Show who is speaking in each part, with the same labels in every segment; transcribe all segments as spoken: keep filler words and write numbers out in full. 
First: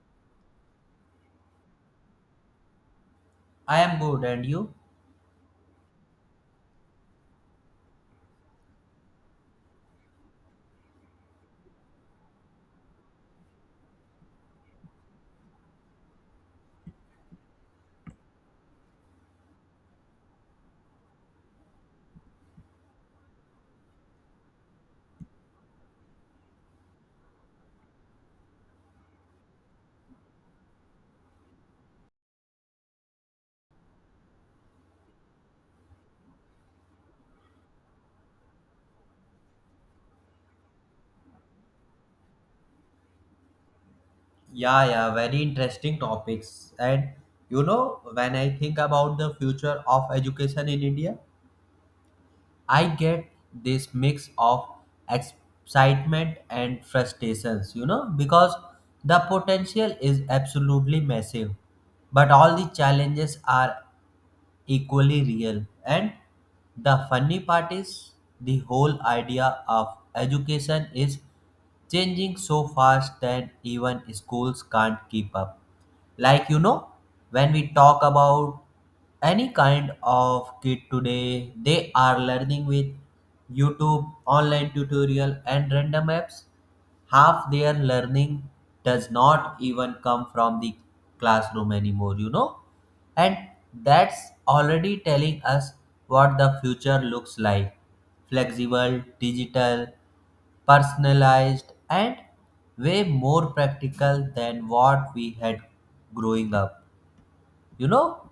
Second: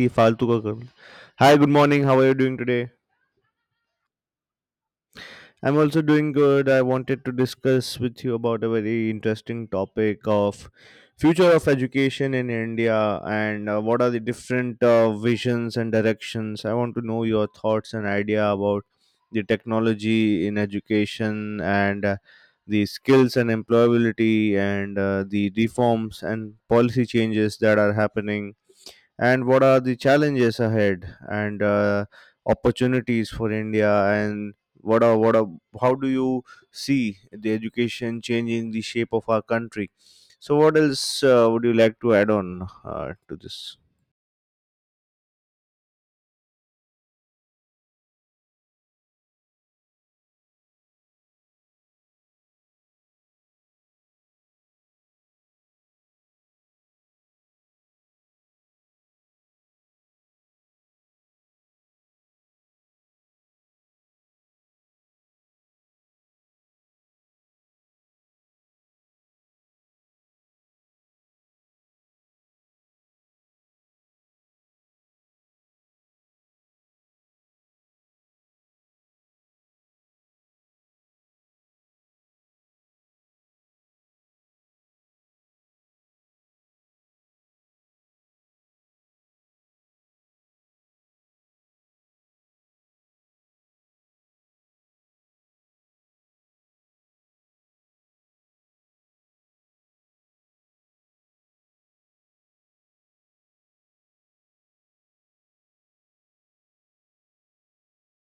Speaker 1: की फालतू का कर Hi, good morning. How are you doing today?
Speaker 2: I am good, and you?
Speaker 1: I'm also doing good. I wanted to discuss with you about a very interesting topic of future of education in India and uh, what are the different uh, visions and directions. I want to know your thoughts and idea about the technology in education and uh, the skills and employability and uh, the reforms and policy changes that are happening and what are the challenges ahead and uh, opportunities for India and what are what are how do you see the education changing the shape of our country? So what else uh, would you like to add on uh, to this?
Speaker 2: Yeah, yeah, very interesting topics. And you know, when I think about the future of education in India, I get this mix of excitement and frustrations, you know, because the potential is absolutely massive, but all the challenges are equally real. And the funny part is the whole idea of education is changing so fast that even schools can't keep up. Like, you know, when we talk about any kind of kid today, they are learning with YouTube, online tutorial, and random apps. Half their learning does not even come from the classroom anymore, you know, and that's already telling us what the future looks like: flexible, digital, personalized and way more practical than what we had growing up. You know,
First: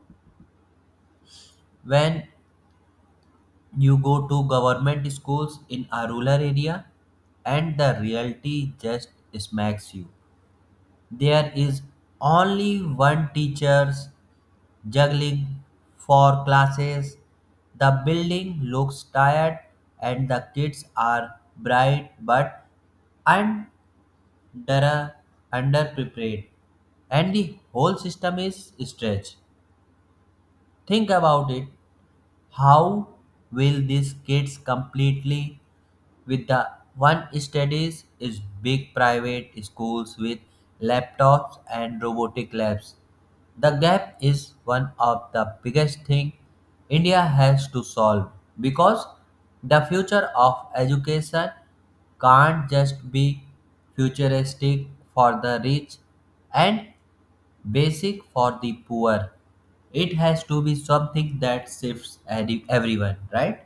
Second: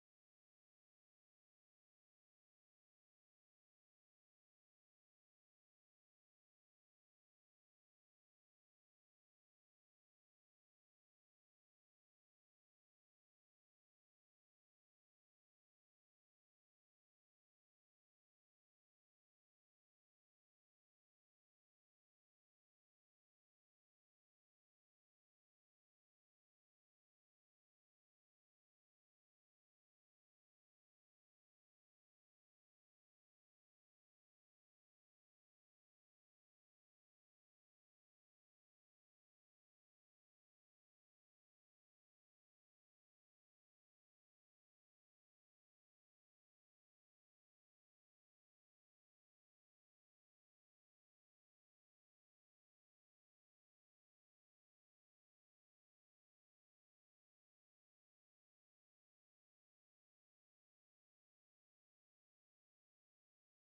Speaker 2: when you go to government schools in a rural area and the reality just smacks you, there is only one teacher's juggling four classes, the building looks tired, and the kids are bright but unmotivated. That are underprepared and the whole system is stretched. Think about it. How will these kids completely with the one studies is big private schools with laptops and robotic labs. The gap is one of the biggest thing India has to solve, because the future of education can't just be futuristic for the rich and basic for the poor. It has to be something that shifts every everyone, right?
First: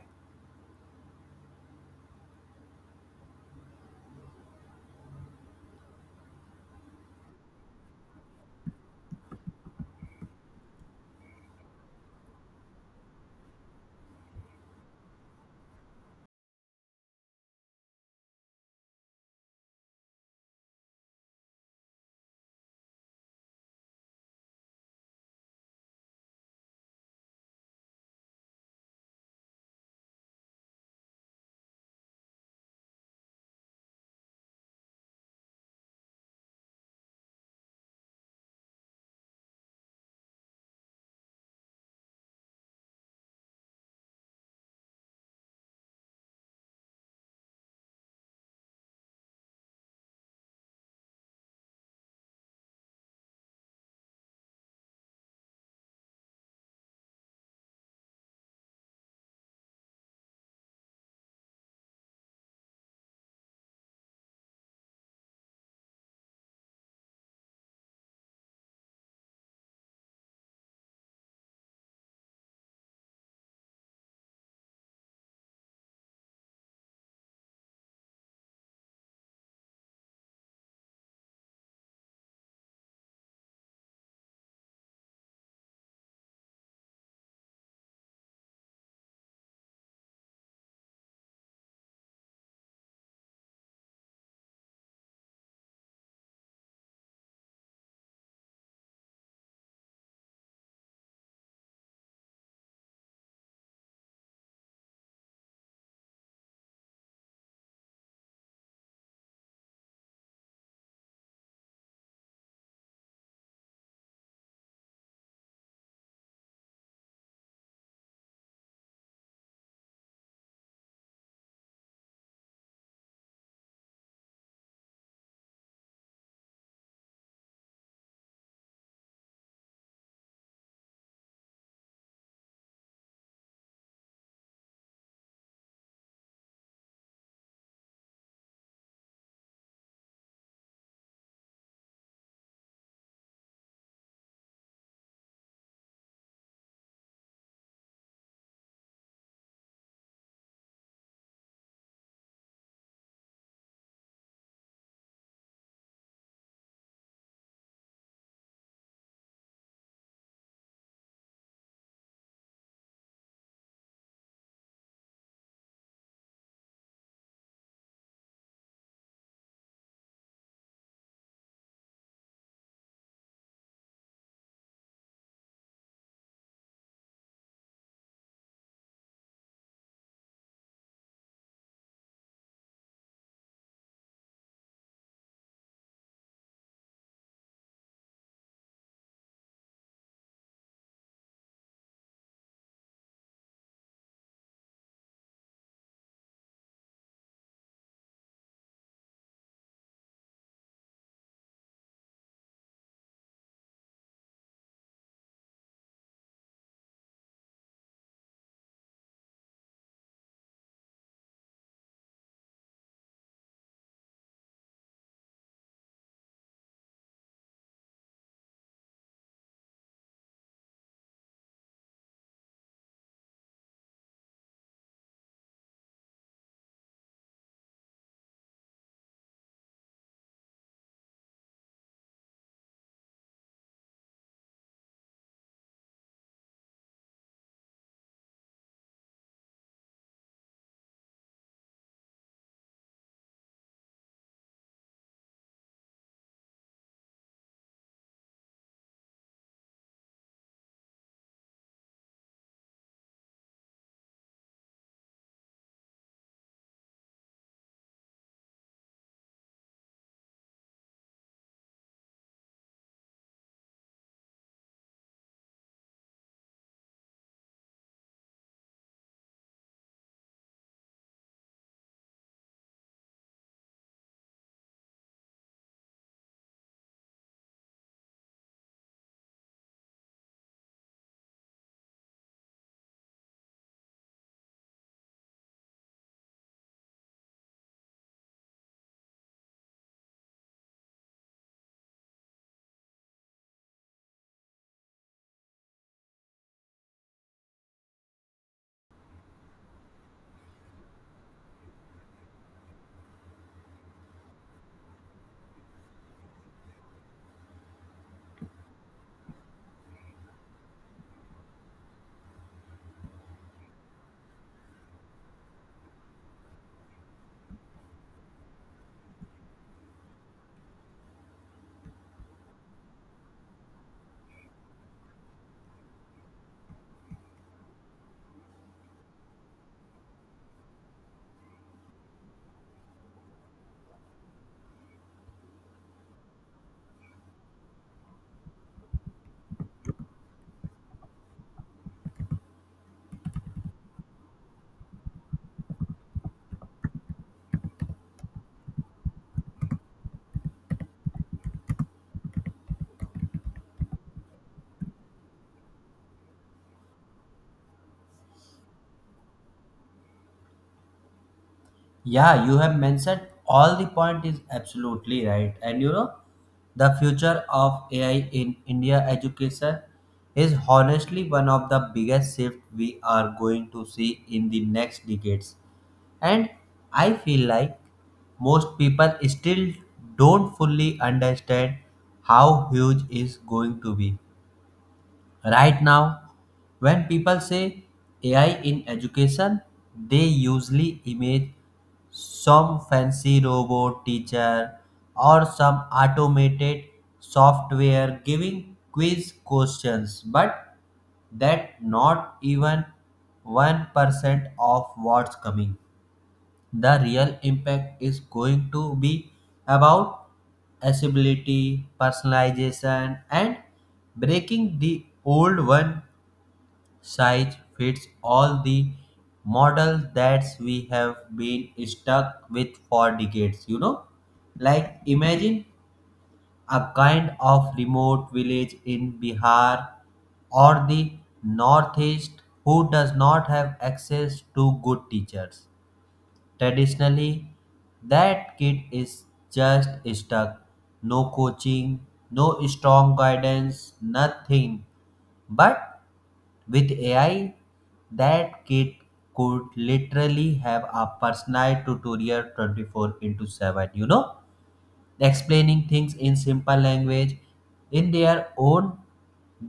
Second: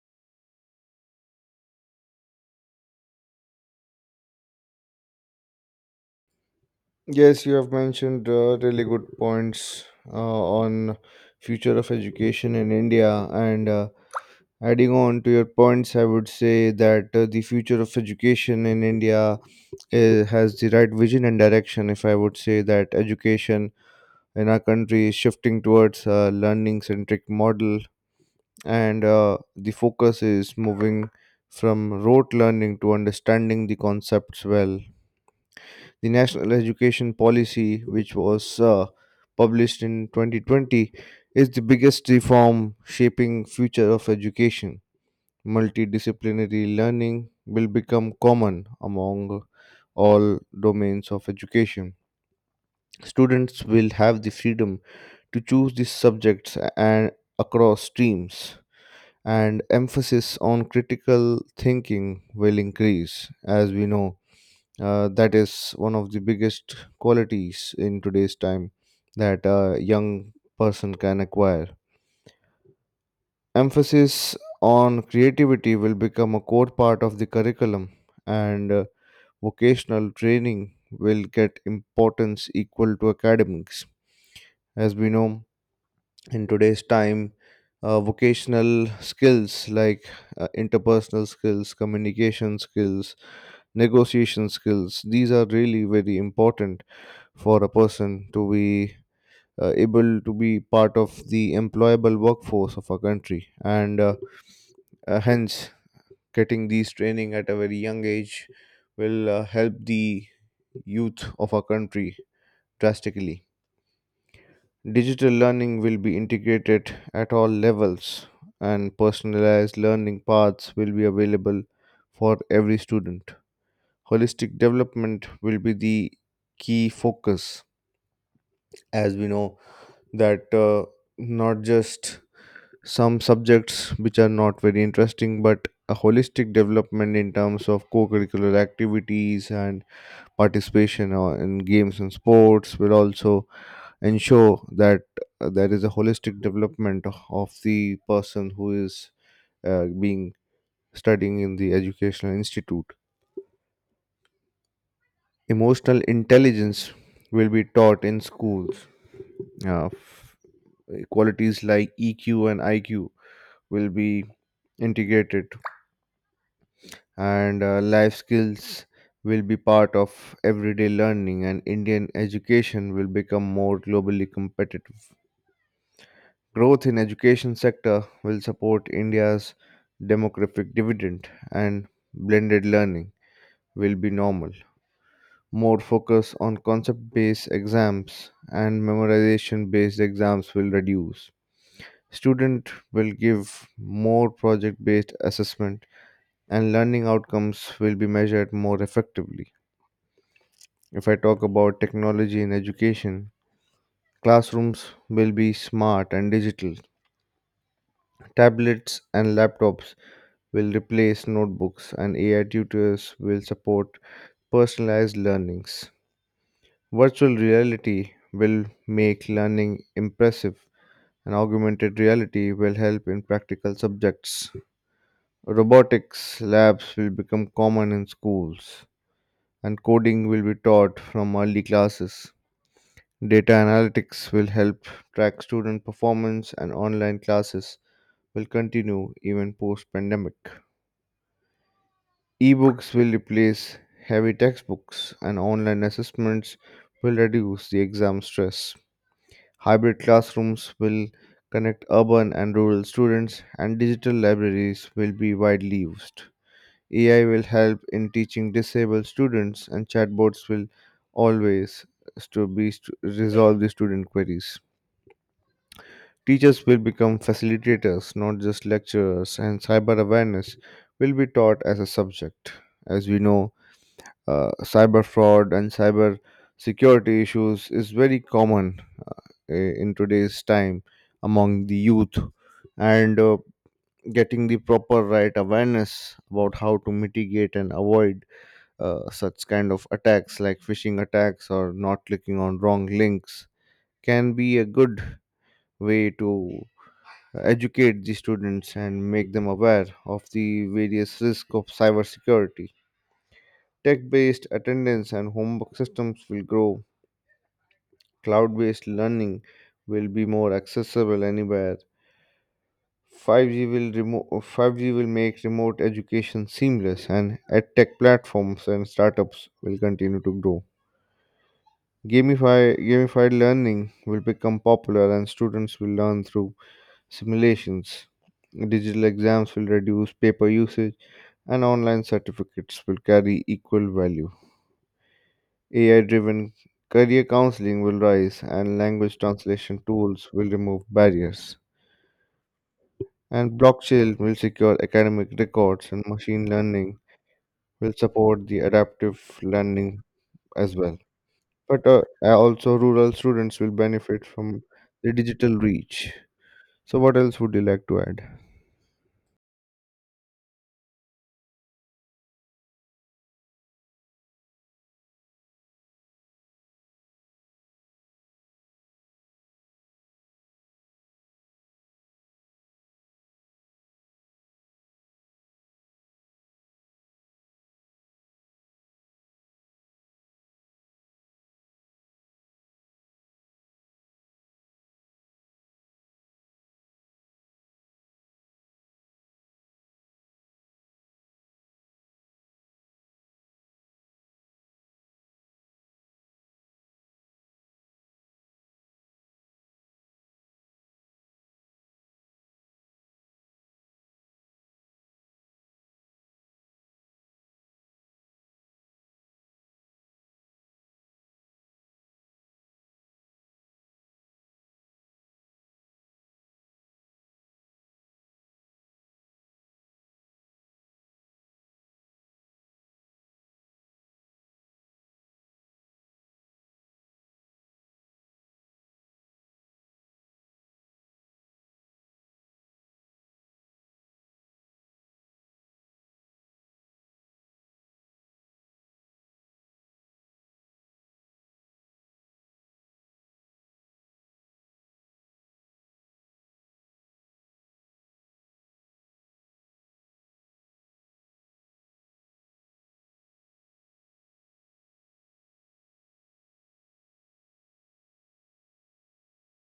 Speaker 1: Yes, you have mentioned uh, really good points uh, on future of education in India, and uh, Adding on to your points, I would say that uh, the future of education in India uh, has the right vision and direction. If I would say that education in our country is shifting towards a learning centric model, and uh, the focus is moving from rote learning to understanding the concepts well. The National Education Policy, which was uh, published in twenty twenty, is the biggest reform shaping future of education. Multidisciplinary learning will become common among all domains of education. Students will have the freedom to choose the subjects and across streams, and emphasis on critical thinking will increase. As we know, uh, that is one of the biggest qualities in today's time that a young person can acquire. Emphasis on creativity will become a core part of the curriculum and uh, vocational training will get importance equal to academics, as we know. In today's time, uh, vocational skills like uh, interpersonal skills, communication skills, negotiation skills, these are really very important for a person to be uh, able to be part of the employable workforce of our country, and uh, uh, hence, getting these training at a very young age will uh, help the youth of our country drastically. Digital learning will be integrated at all levels, and personalized learning paths will be available for every student. Holistic development will be the key focus, as we know that uh, not just some subjects which are not very interesting but a holistic development in terms of co-curricular activities and participation uh, in games and sports will also ensure that uh, there is a holistic development of the person who is uh, being studying in the educational institute. Emotional intelligence will be taught in schools. uh, f- Qualities like eq and iq will be integrated, and uh, life skills will be part of everyday learning, and indian education will become more globally competitive. Growth in education sector will support india's demographic dividend, and blended learning will be normal. More focus on concept based exams and memorization based exams will reduce. Student will give more project based assessment, and learning outcomes will be measured more effectively. If I talk about technology in education, classrooms will be smart and digital. Tablets and laptops will replace notebooks, and A I tutors will support personalized learnings. Virtual reality will make learning impressive, and augmented reality will help in practical subjects. Robotics labs will become common in schools, and coding will be taught from early classes. Data analytics will help track student performance, and online classes will continue even post pandemic. Ebooks will replace heavy textbooks, and online assessments will reduce the exam stress. Hybrid classrooms will connect urban and rural students, and digital libraries will be widely used. A I will help in teaching disabled students, and chatbots will always to be stu- resolve the student queries. Teachers will become facilitators, not just lecturers, and cyber awareness will be taught as a subject. As we know, uh, cyber fraud and cyber security issues is very common uh, in today's time among the youth, and uh, getting the proper right awareness about how to mitigate and avoid uh, such kind of attacks like phishing attacks or not clicking on wrong links can be a good way to educate the students and make them aware of the various risks of cybersecurity. Tech based attendance and homework systems will grow, cloud based learning will be more accessible anywhere. five G will remo- five G will make remote education seamless, and edtech platforms and startups will continue to grow. Gamify, gamified learning will become popular, and students will learn through simulations. Digital exams will reduce paper usage, and online certificates will carry equal value. A I driven career counseling will rise, and language translation tools will remove barriers. And blockchain will secure academic records, and machine learning will support the adaptive learning as well. But uh, uh, also, rural students will benefit from the digital reach. So, what else would you like to add?
Speaker 2: Yeah, you have mentioned all the point is absolutely right. And you know, the future of A I in India education is honestly one of the biggest shifts we are going to see in the next decades. And I feel like most people still don't fully understand how huge is going to be. Right now, when people say A I in education, they usually image some fancy robot teacher or some automated software giving quiz questions, but that not even one percent of what's coming. The real impact is going to be about accessibility, personalization, and breaking the old one size fits all the model that we have been stuck with for decades. You know, like imagine a kind of remote village in Bihar or the northeast who does not have access to good teachers. Traditionally, that kid is just stuck, no coaching, no strong guidance, nothing. But with A I, that kid could literally have a personalized tutorial twenty-four into seven, you know, explaining things in simple language, in their own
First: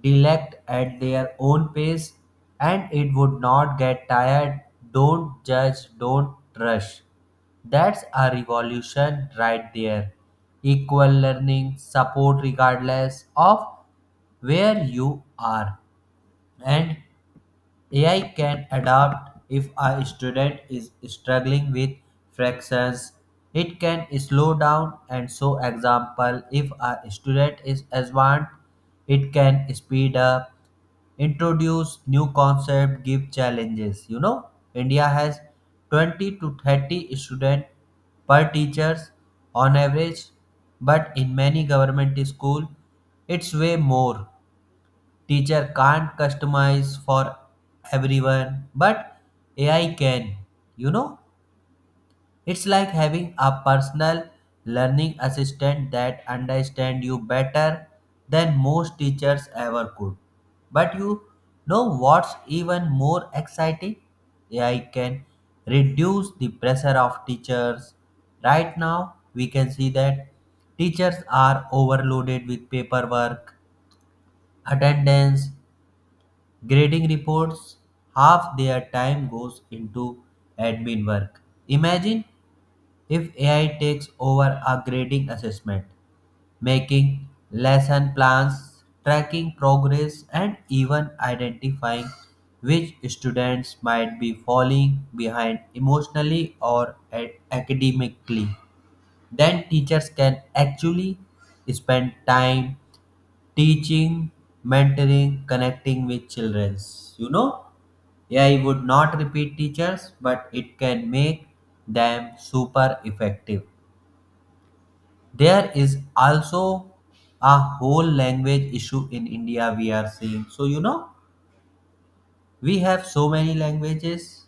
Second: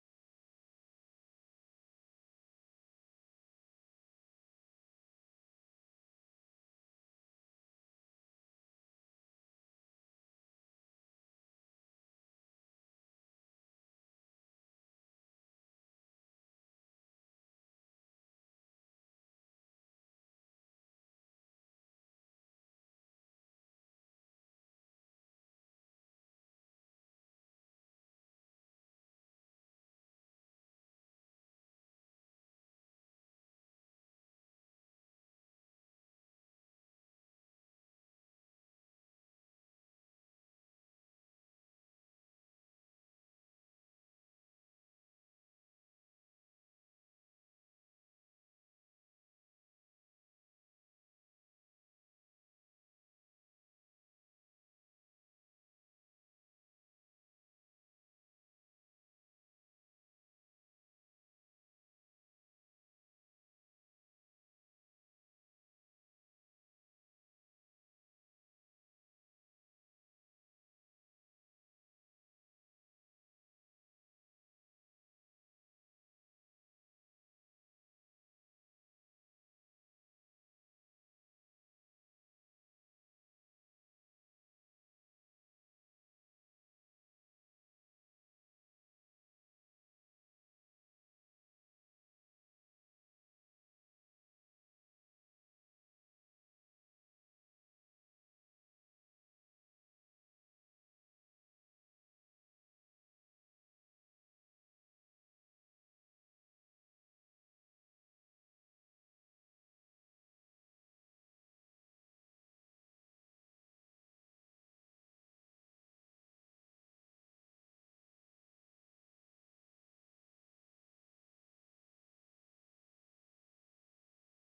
Speaker 2: dialect, at their own pace, and it would not get tired. Don't judge, don't rush. That's a revolution right there. Equal learning, support regardless of where you are. And A I can adapt if a student is struggling with fractions. It can slow down and show example if a student is advanced, it can speed up, introduce new concept, give challenges. You know, India has twenty to thirty student per teachers on average, but in many government school, it's way more. Teacher can't customize for everyone, but A I can. You know, it's like having a personal learning assistant that understands you better than most teachers ever could. But you know what's even more exciting? A I can reduce the pressure of teachers. Right now, we can see that teachers are overloaded with paperwork, attendance, grading reports. Half their time goes into admin work. Imagine if A I takes over a grading assessment, making lesson plans, tracking progress, and even identifying which students might be falling behind emotionally or a- academically. Then teachers can actually spend time teaching, mentoring, connecting with childrens. You know, A I would not repeat teachers, but it can make them super effective. There is also a whole language issue in India we are seeing. So, you know, we have so many languages,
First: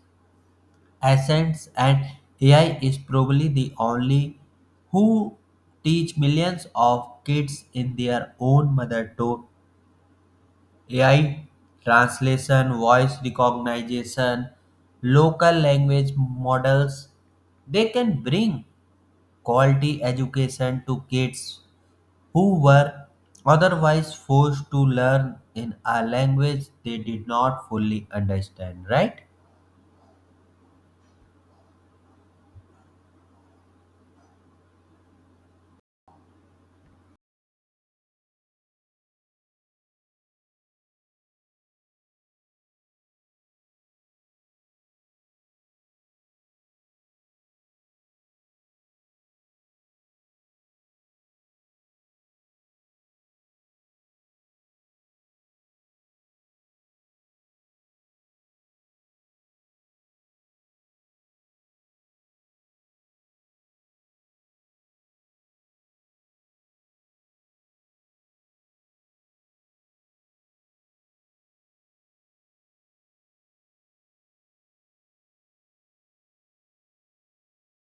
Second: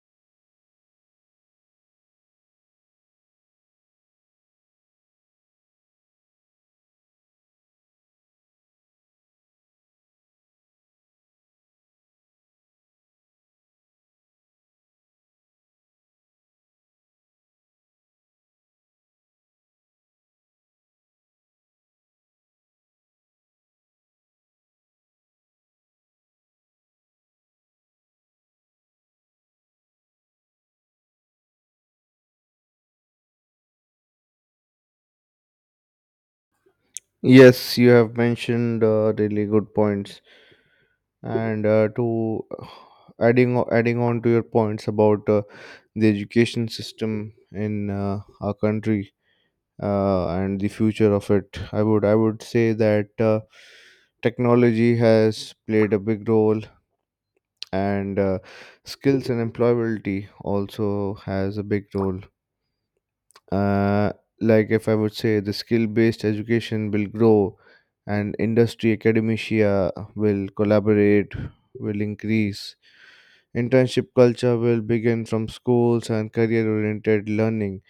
Speaker 2: accents, and A I is probably the only who teach millions of kids in their own mother to- A I translation, voice recognition, local language models, they can bring quality education to kids who were otherwise forced to learn in a language they did not fully understand, right?
Speaker 1: Yes, you have mentioned uh, really good points. And uh, to uh, adding o- adding on to your points about uh, the education system in uh, our country uh, and the future of it, i would i would say that uh, technology has played a big role, and uh, skills and employability also has a big role. uh, like, if I would say, the skill based education will grow and industry academia will collaborate, will increase. Internship culture will begin from schools, and career oriented learning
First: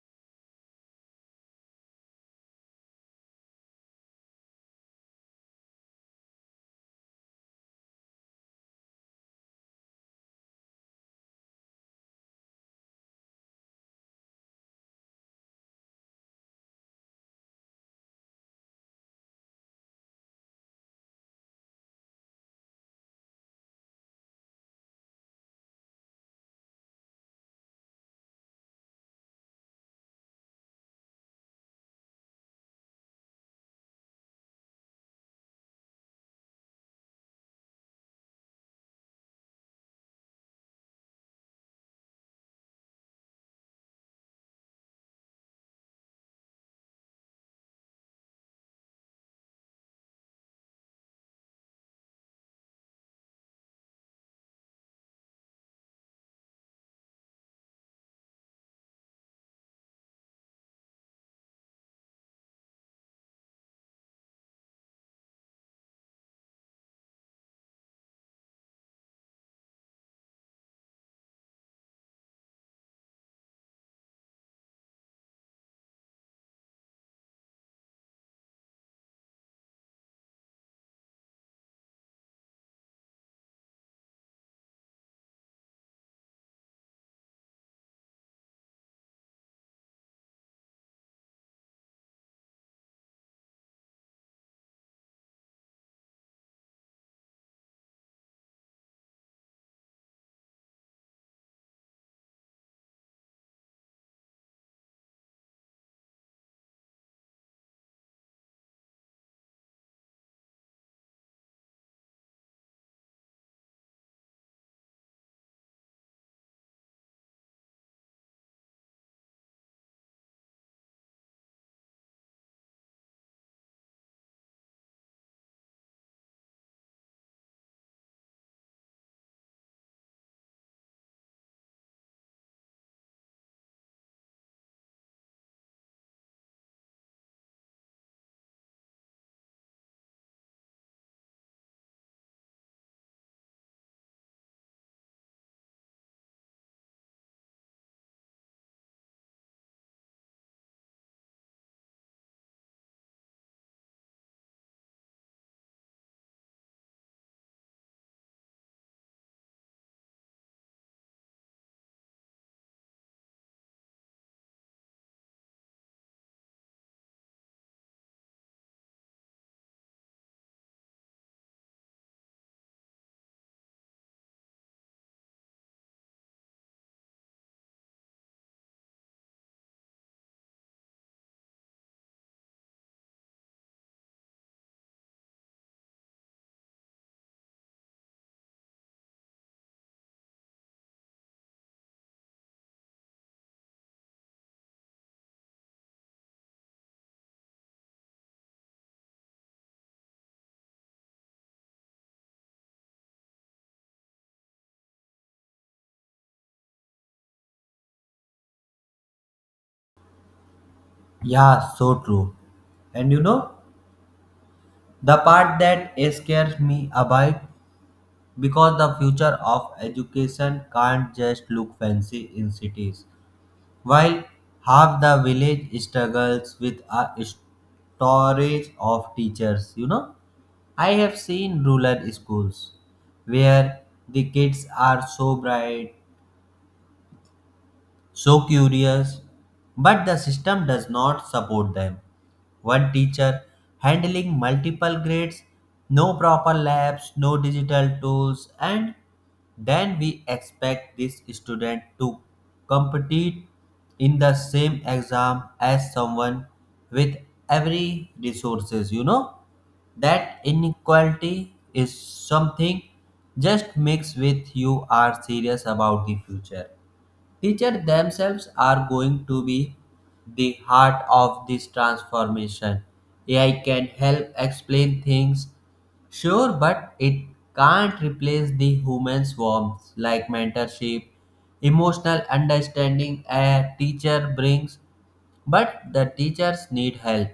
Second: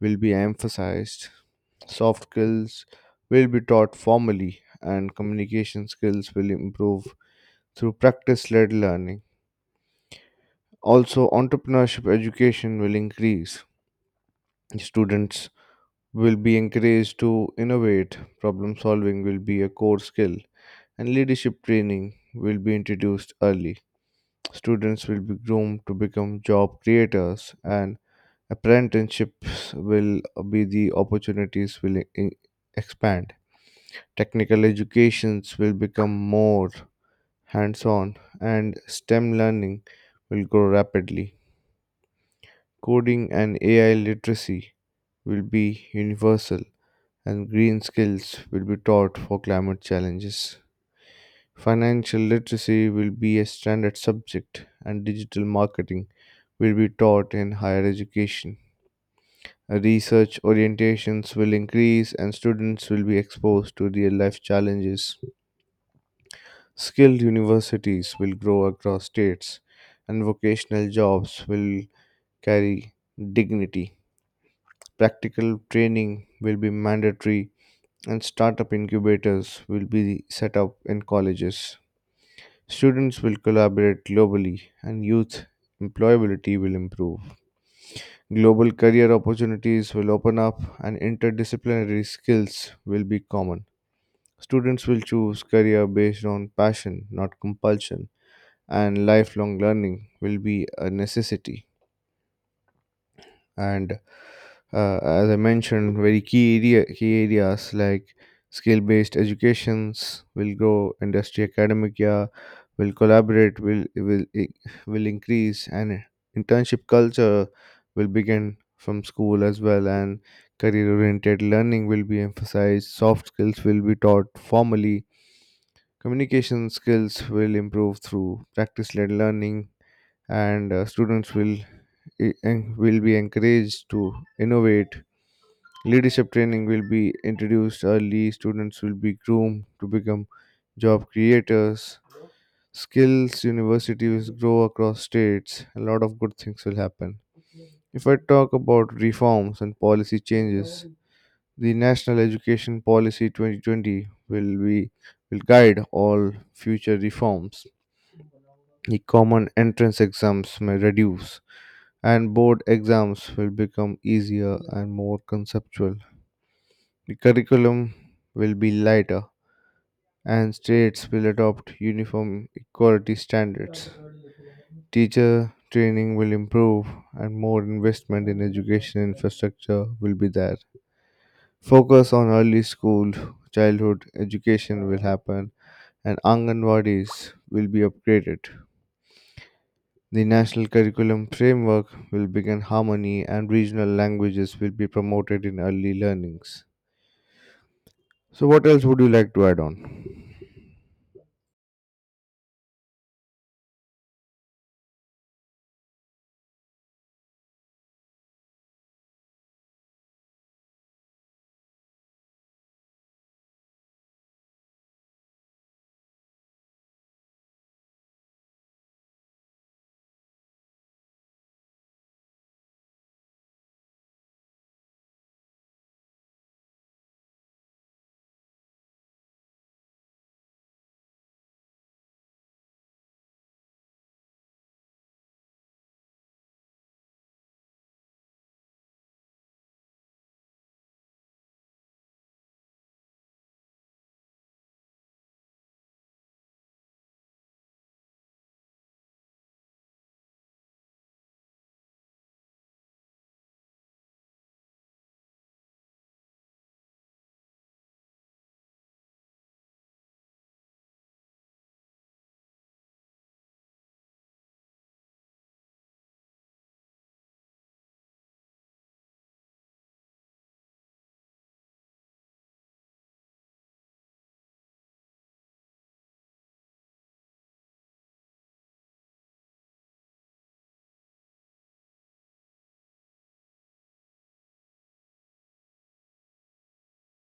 Speaker 1: will be emphasized. Soft skills will be taught formally, and communication skills will improve through practice led learning. Also, entrepreneurship education will increase. Students will be encouraged to innovate, problem solving will be a core skill, and leadership training will be introduced early. Students will be groomed to become job creators, and apprenticeships will be the opportunities will e- e-, expand. Technical educations will become more hands on, and STEM learning will grow rapidly. Coding and A I literacy will be universal, and green skills will be taught for climate challenges. Financial literacy will be a standard subject, and digital marketing will be taught in higher education. Research orientations will increase, and students will be exposed to real life challenges. Skilled universities will grow across states, and vocational jobs will carry dignity. Practical training will be mandatory, and startup incubators will be set up in colleges. Students will collaborate globally, and youth employability will improve. Global career opportunities will open up, and interdisciplinary skills will be common. Students will choose career based on passion, not compulsion, and lifelong learning will be a necessity. And uh, as I mentioned, very key area, key areas like skill based educations will grow, industry academia will collaborate, will will i- will increase, and internship culture will begin from school as well, and career oriented learning will be emphasized, soft skills will be taught formally, communication skills will improve through practice led learning, and uh, students will e- en- will be encouraged to innovate, leadership training will be introduced early, students will be groomed to become job creators, skills universities grow across states. A lot of good things will happen. If I talk about reforms and policy changes, the national education policy twenty twenty will be will guide all future reforms. The common entrance exams may reduce, and board exams will become easier and more conceptual. The curriculum will be lighter, and states will adopt uniform equality standards. Teacher training will improve, and more investment in education infrastructure will be there. Focus on early school childhood education will happen, and Anganwadis will be upgraded. The national curriculum framework will begin harmony, and regional languages will be promoted in early learnings. So, what else would you like to add on?
Speaker 2: Yeah, so true. And you know, the part that scares me about because the future of education can't just look fancy in cities. While half the village struggles with a storage of teachers, you know, I have seen rural schools where the kids are so bright, so curious, but the system does not support them. One teacher handling multiple grades, no proper labs, no digital tools, and then we expect this student to compete in the same exam as someone with every resources. You know, that inequality is something just mix with you are serious about the future. Teachers themselves are going to be the heart of this transformation. A I can help explain things, sure, but it can't replace the human's warmth like mentorship, emotional understanding a teacher brings. But the teachers need help,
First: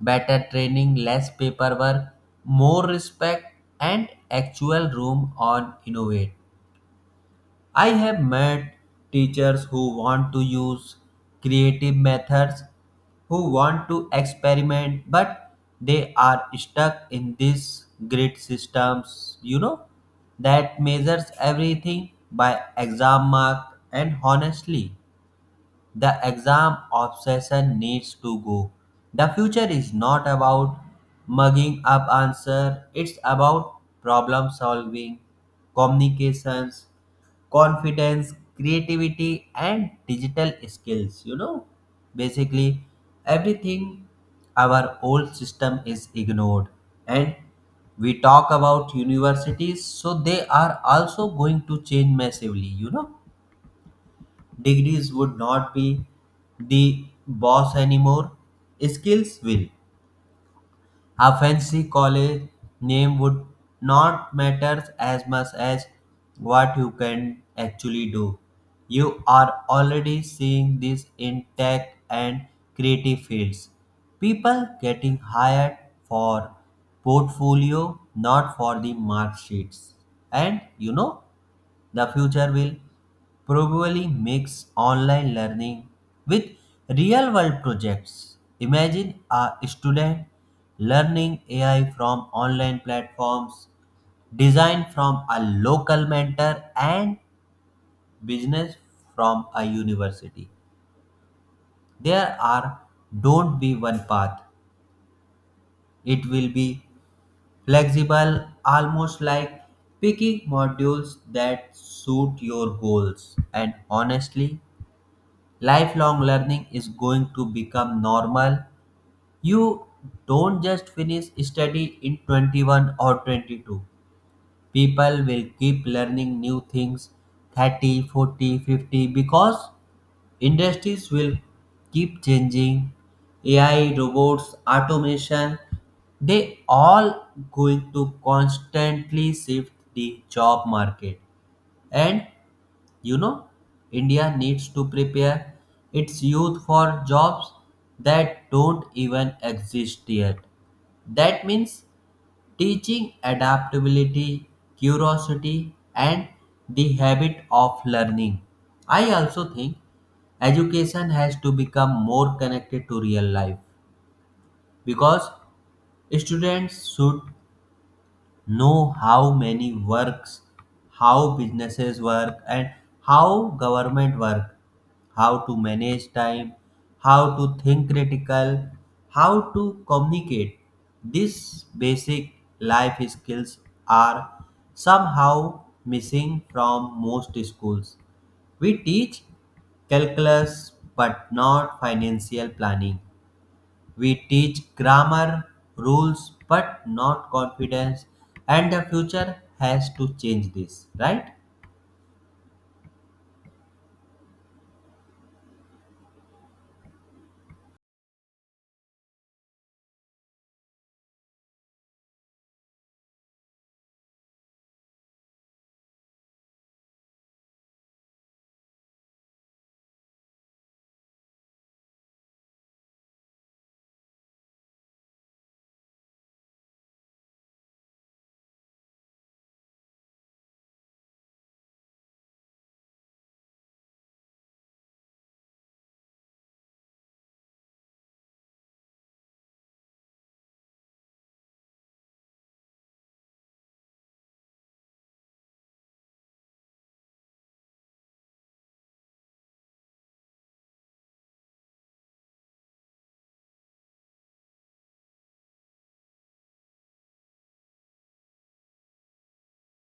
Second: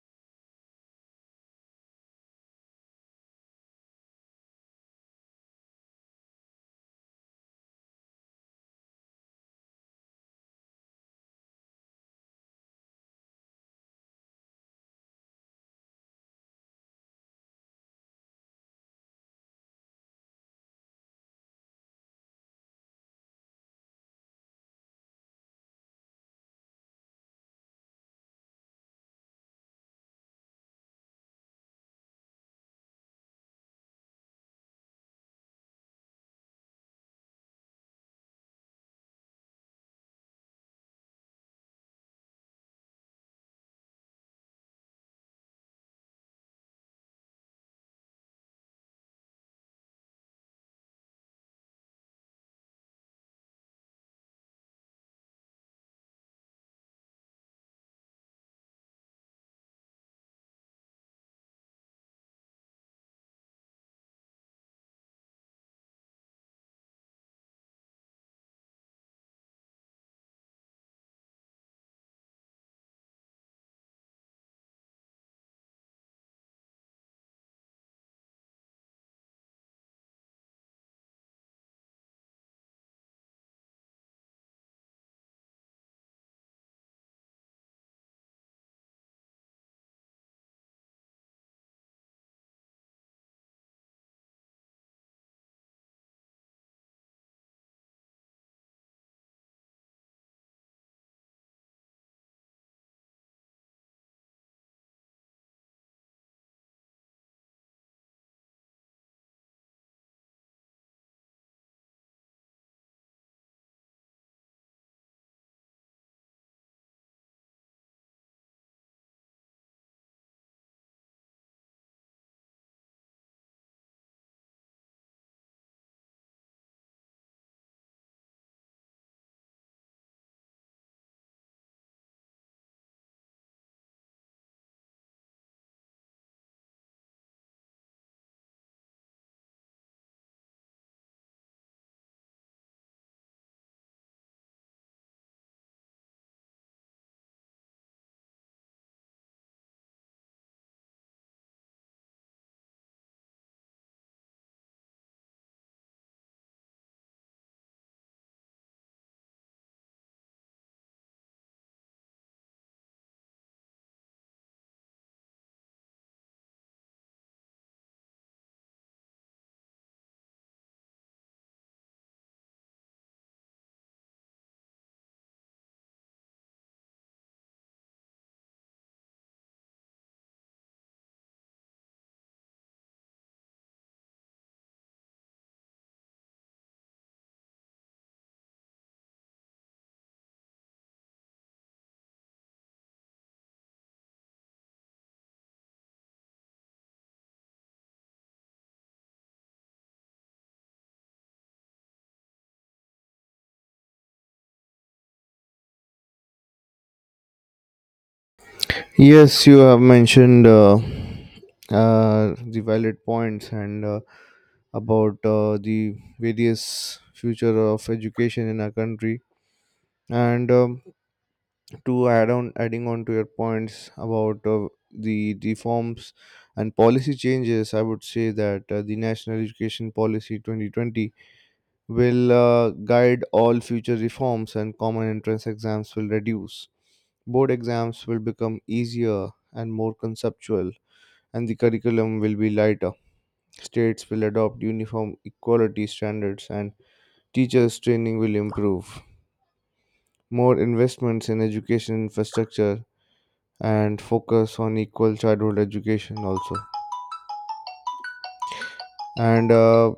Speaker 2: better training, less paperwork, more respect, and actual room on innovate. I have met teachers who want to use creative methods, who want to experiment, but they are stuck in these grid systems, you know, that measures everything by exam mark. And honestly, the exam obsession needs to go. The future is not about mugging up answer, it's about problem solving, communications, confidence, creativity, and digital skills. You know, basically everything our old system is ignored. And we talk about universities, so they are also going to change massively. You know, degrees would not be the boss anymore, skills will. A fancy college name would not matter as much as what you can actually do. You are already seeing this in tech and creative fields. People getting hired for portfolio, not for the mark sheets. And you know, the future will probably mix online learning with real world projects. Imagine a student learning A I from online platforms, design from a local mentor, and business from a university. There are don't be one path. It will be flexible, almost like picking modules that suit your goals. And honestly, lifelong learning is going to become normal. You don't just finish study in twenty-one or twenty-two, people will keep learning new things thirty forty fifty, because industries will keep changing. AI, robots, automation, they all going to constantly shift the job market. And you know, India needs to prepare its youth for jobs that don't even exist yet. That means teaching adaptability, curiosity, and the habit of learning. I also think education has to become more connected to real life, because students should know how many works, how businesses work, and how government work, how to manage time, how to think critical, how to communicate. These basic life skills are somehow missing from most schools. We teach calculus but not financial planning. We teach grammar rules, but not confidence, and the future has to change this, right?
Speaker 1: Yes, you have mentioned uh, uh, the valid points and uh, about uh, the various future of education in our country. And um, to add on adding on to your points about uh, the reforms and policy changes, I would say that uh, the national education policy twenty twenty will uh, guide all future reforms, and common entrance exams will reduce, board exams will become easier and more conceptual, and the curriculum will be lighter, states will adopt uniform equality standards, and teachers training will improve, more investments in education infrastructure, and focus on equal childhood education also. And uh,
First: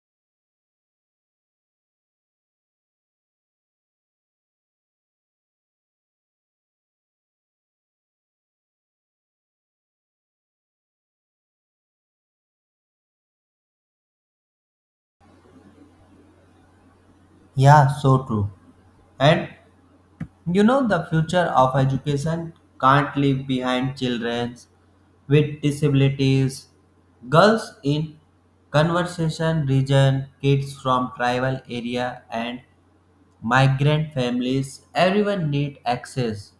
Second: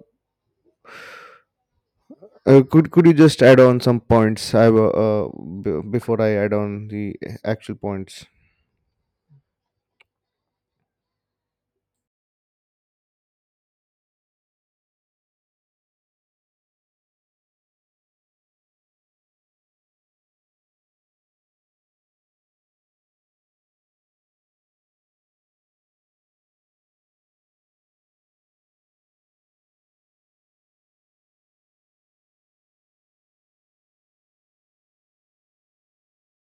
Speaker 1: uh, could could you just add on some points? I wa- uh, b- before I add on the actual points.
Speaker 2: Yeah, so true. And you know, the future of education can't leave behind children with disabilities, girls in conservation region, kids from tribal area, and migrant families. Everyone need access,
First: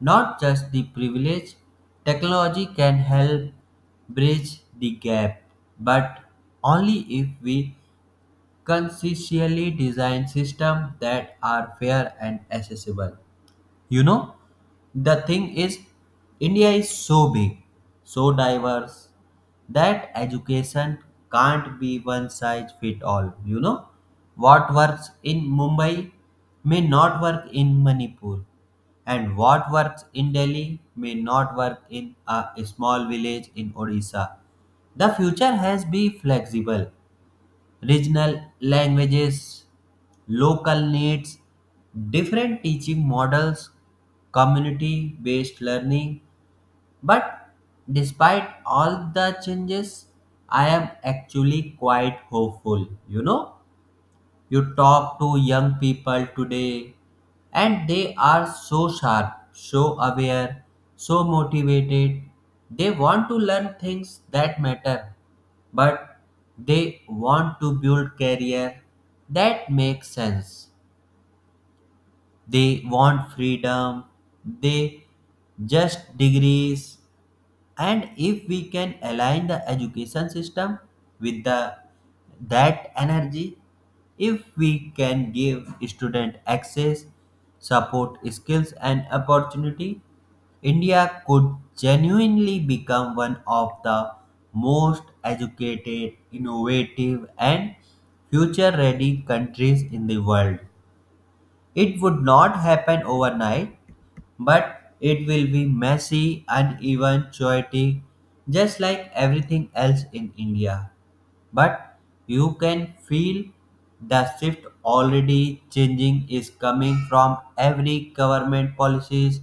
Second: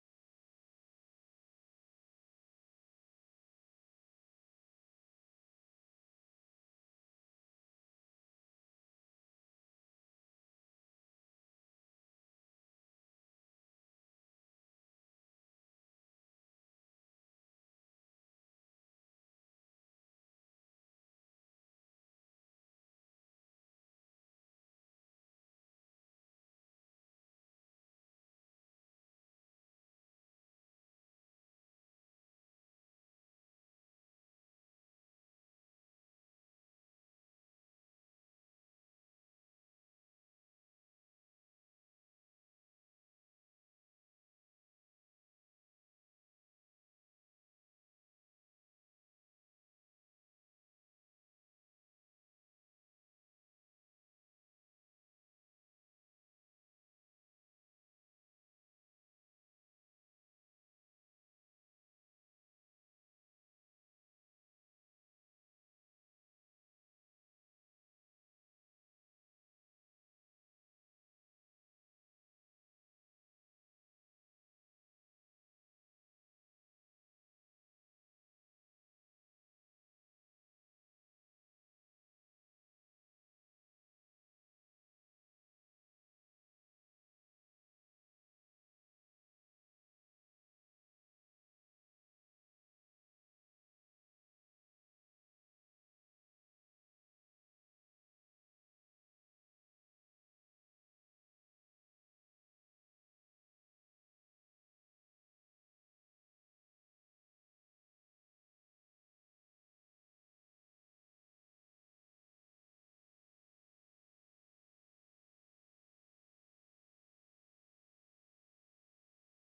Speaker 2: not just the privilege. Technology can help bridge the gap, but only if we consciously design systems that are fair and accessible. You know, the thing is, India is so big, so diverse, that education can't be one size fit all. You know, what works in Mumbai may not work in Manipur, and what works in Delhi may not work in a small village in Odisha. The future has to be flexible: regional languages, local needs, different teaching models, community based learning. But despite all the changes, I am actually quite hopeful. You know, you talk to young people today and they are so sharp, so aware, so motivated. They want to learn things that matter, but they want to build career that makes sense, they want freedom, they just degrees. And if we can align the education system with the that energy, if we can give student access, support, skills and opportunity, India could genuinely become one of the most educated, innovative and future ready countries in the world. It would not happen overnight, but it will be messy and even chaotic, just like everything else in India. But you can feel the shift already changing is coming from every government policies,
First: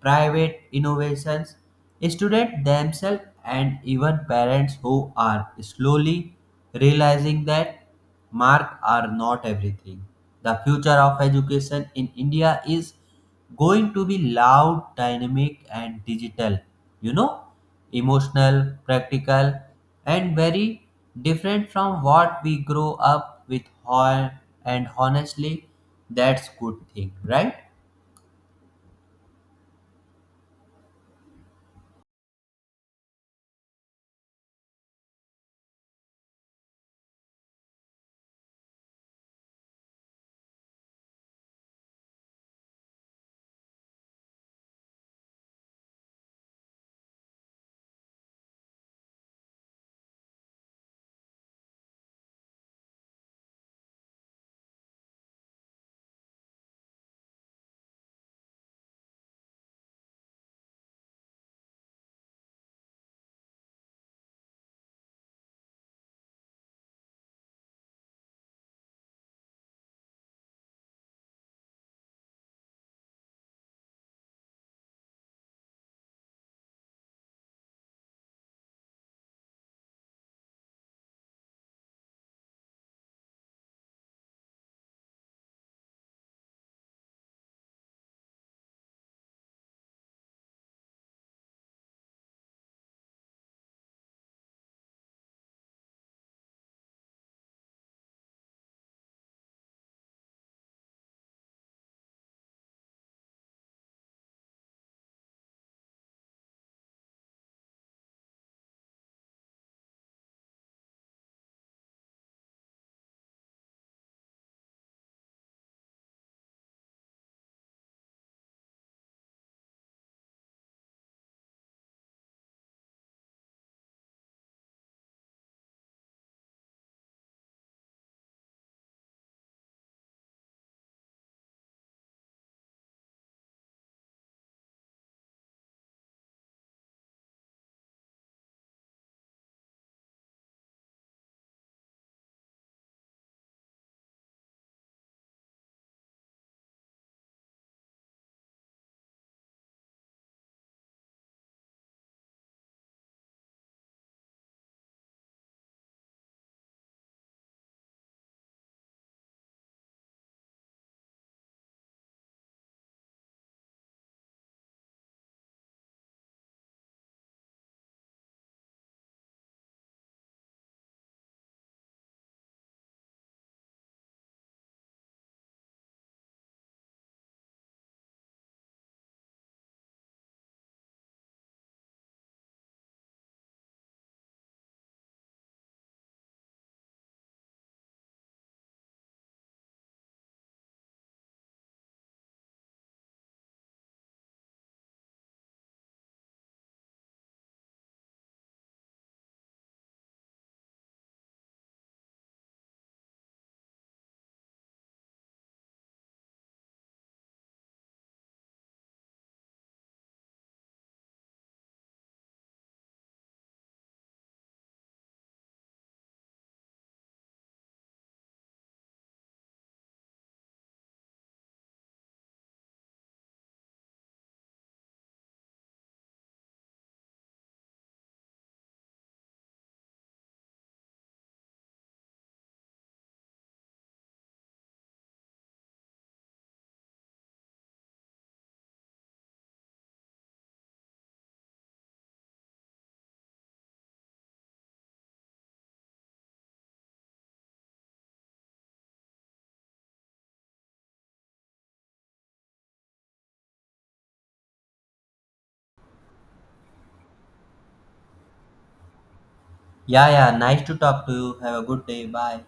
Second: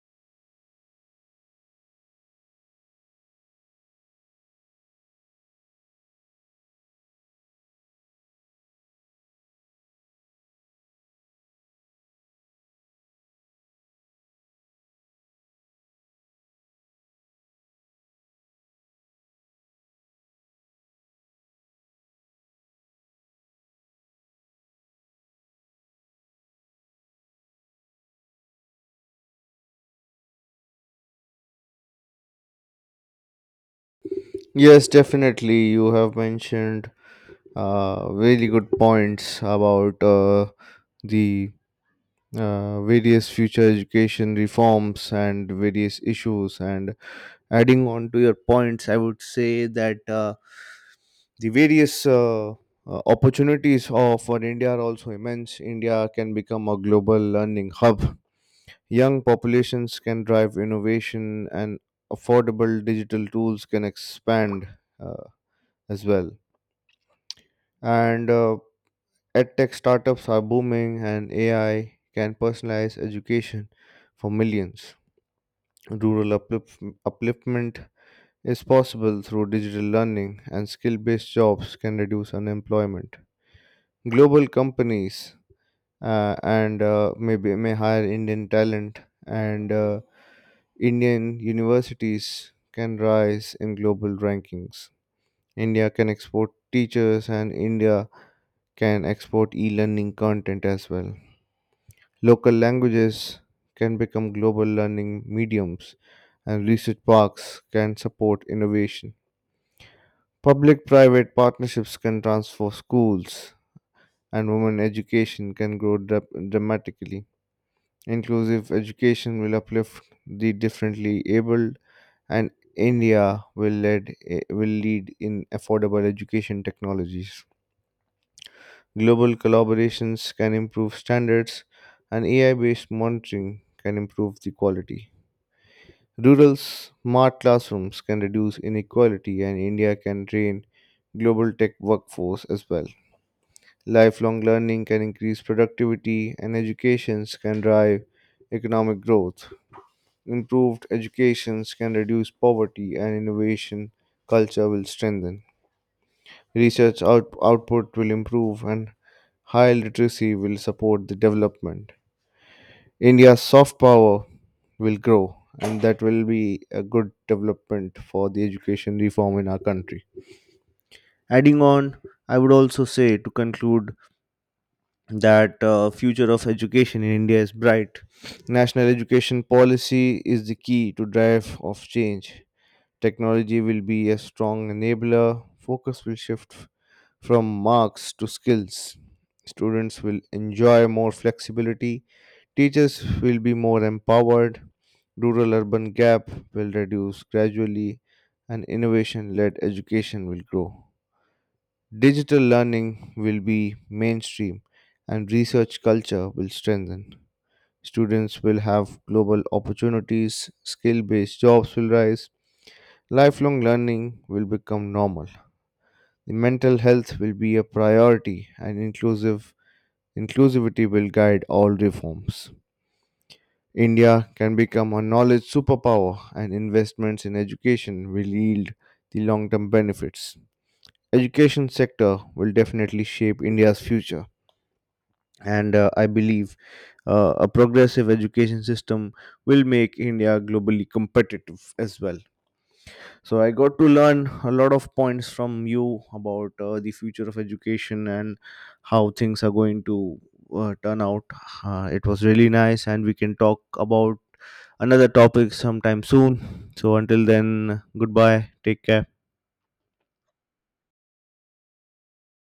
Speaker 2: private innovations, students themselves, and even parents who are slowly realizing that marks are not everything. The future of education in India is going to be loud, dynamic, and digital. You know, emotional, practical, and very different from what we grow up with. hon- And honestly, that's good thing, right?
Speaker 1: Yes, definitely. You have mentioned uh, really good points about uh, the uh, various future education reforms and various issues. And adding on to your points, I would say that. Uh, the various uh, uh, opportunities of for India are also immense. India can become a global learning hub. Young populations can drive innovation, and affordable digital tools can expand uh, as well. And uh, edtech startups are booming, and A I can personalize education for millions. Rural uplif- upliftment is possible through digital learning, and skill based jobs can reduce unemployment. Global companies uh, and uh, maybe may hire Indian talent, and uh, Indian universities can rise in global rankings. India can export teachers, and India can export e-learning content as well. Local languages can become global learning mediums, and research parks can support innovation. Public private partnerships can transform schools, and women education can grow dra- dramatically. Inclusive education will uplift the differently abled, and India will lead, eh, will lead in affordable education technologies. Global collaborations can improve standards, and A I-based monitoring can improve the quality. Rural smart classrooms can reduce inequality, and India can train global tech workforce as well. Lifelong learning can increase productivity, and educations can drive economic growth. Improved educations can reduce poverty, and innovation culture will strengthen. Research out- output will improve, and high literacy will support the development. India's soft power will grow, and that will be a good development for the education reform in our country. Adding on, I would also say to conclude that uh, future of education in India is bright. National education policy is the key to drive of change. Technology will be a strong enabler. Focus will shift f- from marks to skills. Students will enjoy more flexibility. Teachers will be more empowered. Rural urban gap will reduce gradually, and innovation led education will grow. Digital learning will be mainstream, and research culture will strengthen. Students will have global opportunities, skill based jobs will rise, lifelong learning will become normal. The mental health will be a priority, and inclusive inclusivity will guide all reforms. India can become a knowledge superpower, and investments in education will yield the long-term benefits. Education sector will definitely shape India's future, and uh, I believe uh, a progressive education system will make India globally competitive as well. So I got to learn a lot of points from you about uh, the future of education and how things are going to uh, turn out. Uh, it was really nice, and we can talk about another topic sometime soon. So until then, goodbye. Take care.
Speaker 2: Yeah, yeah. Nice to talk to you. Have a good day. Bye.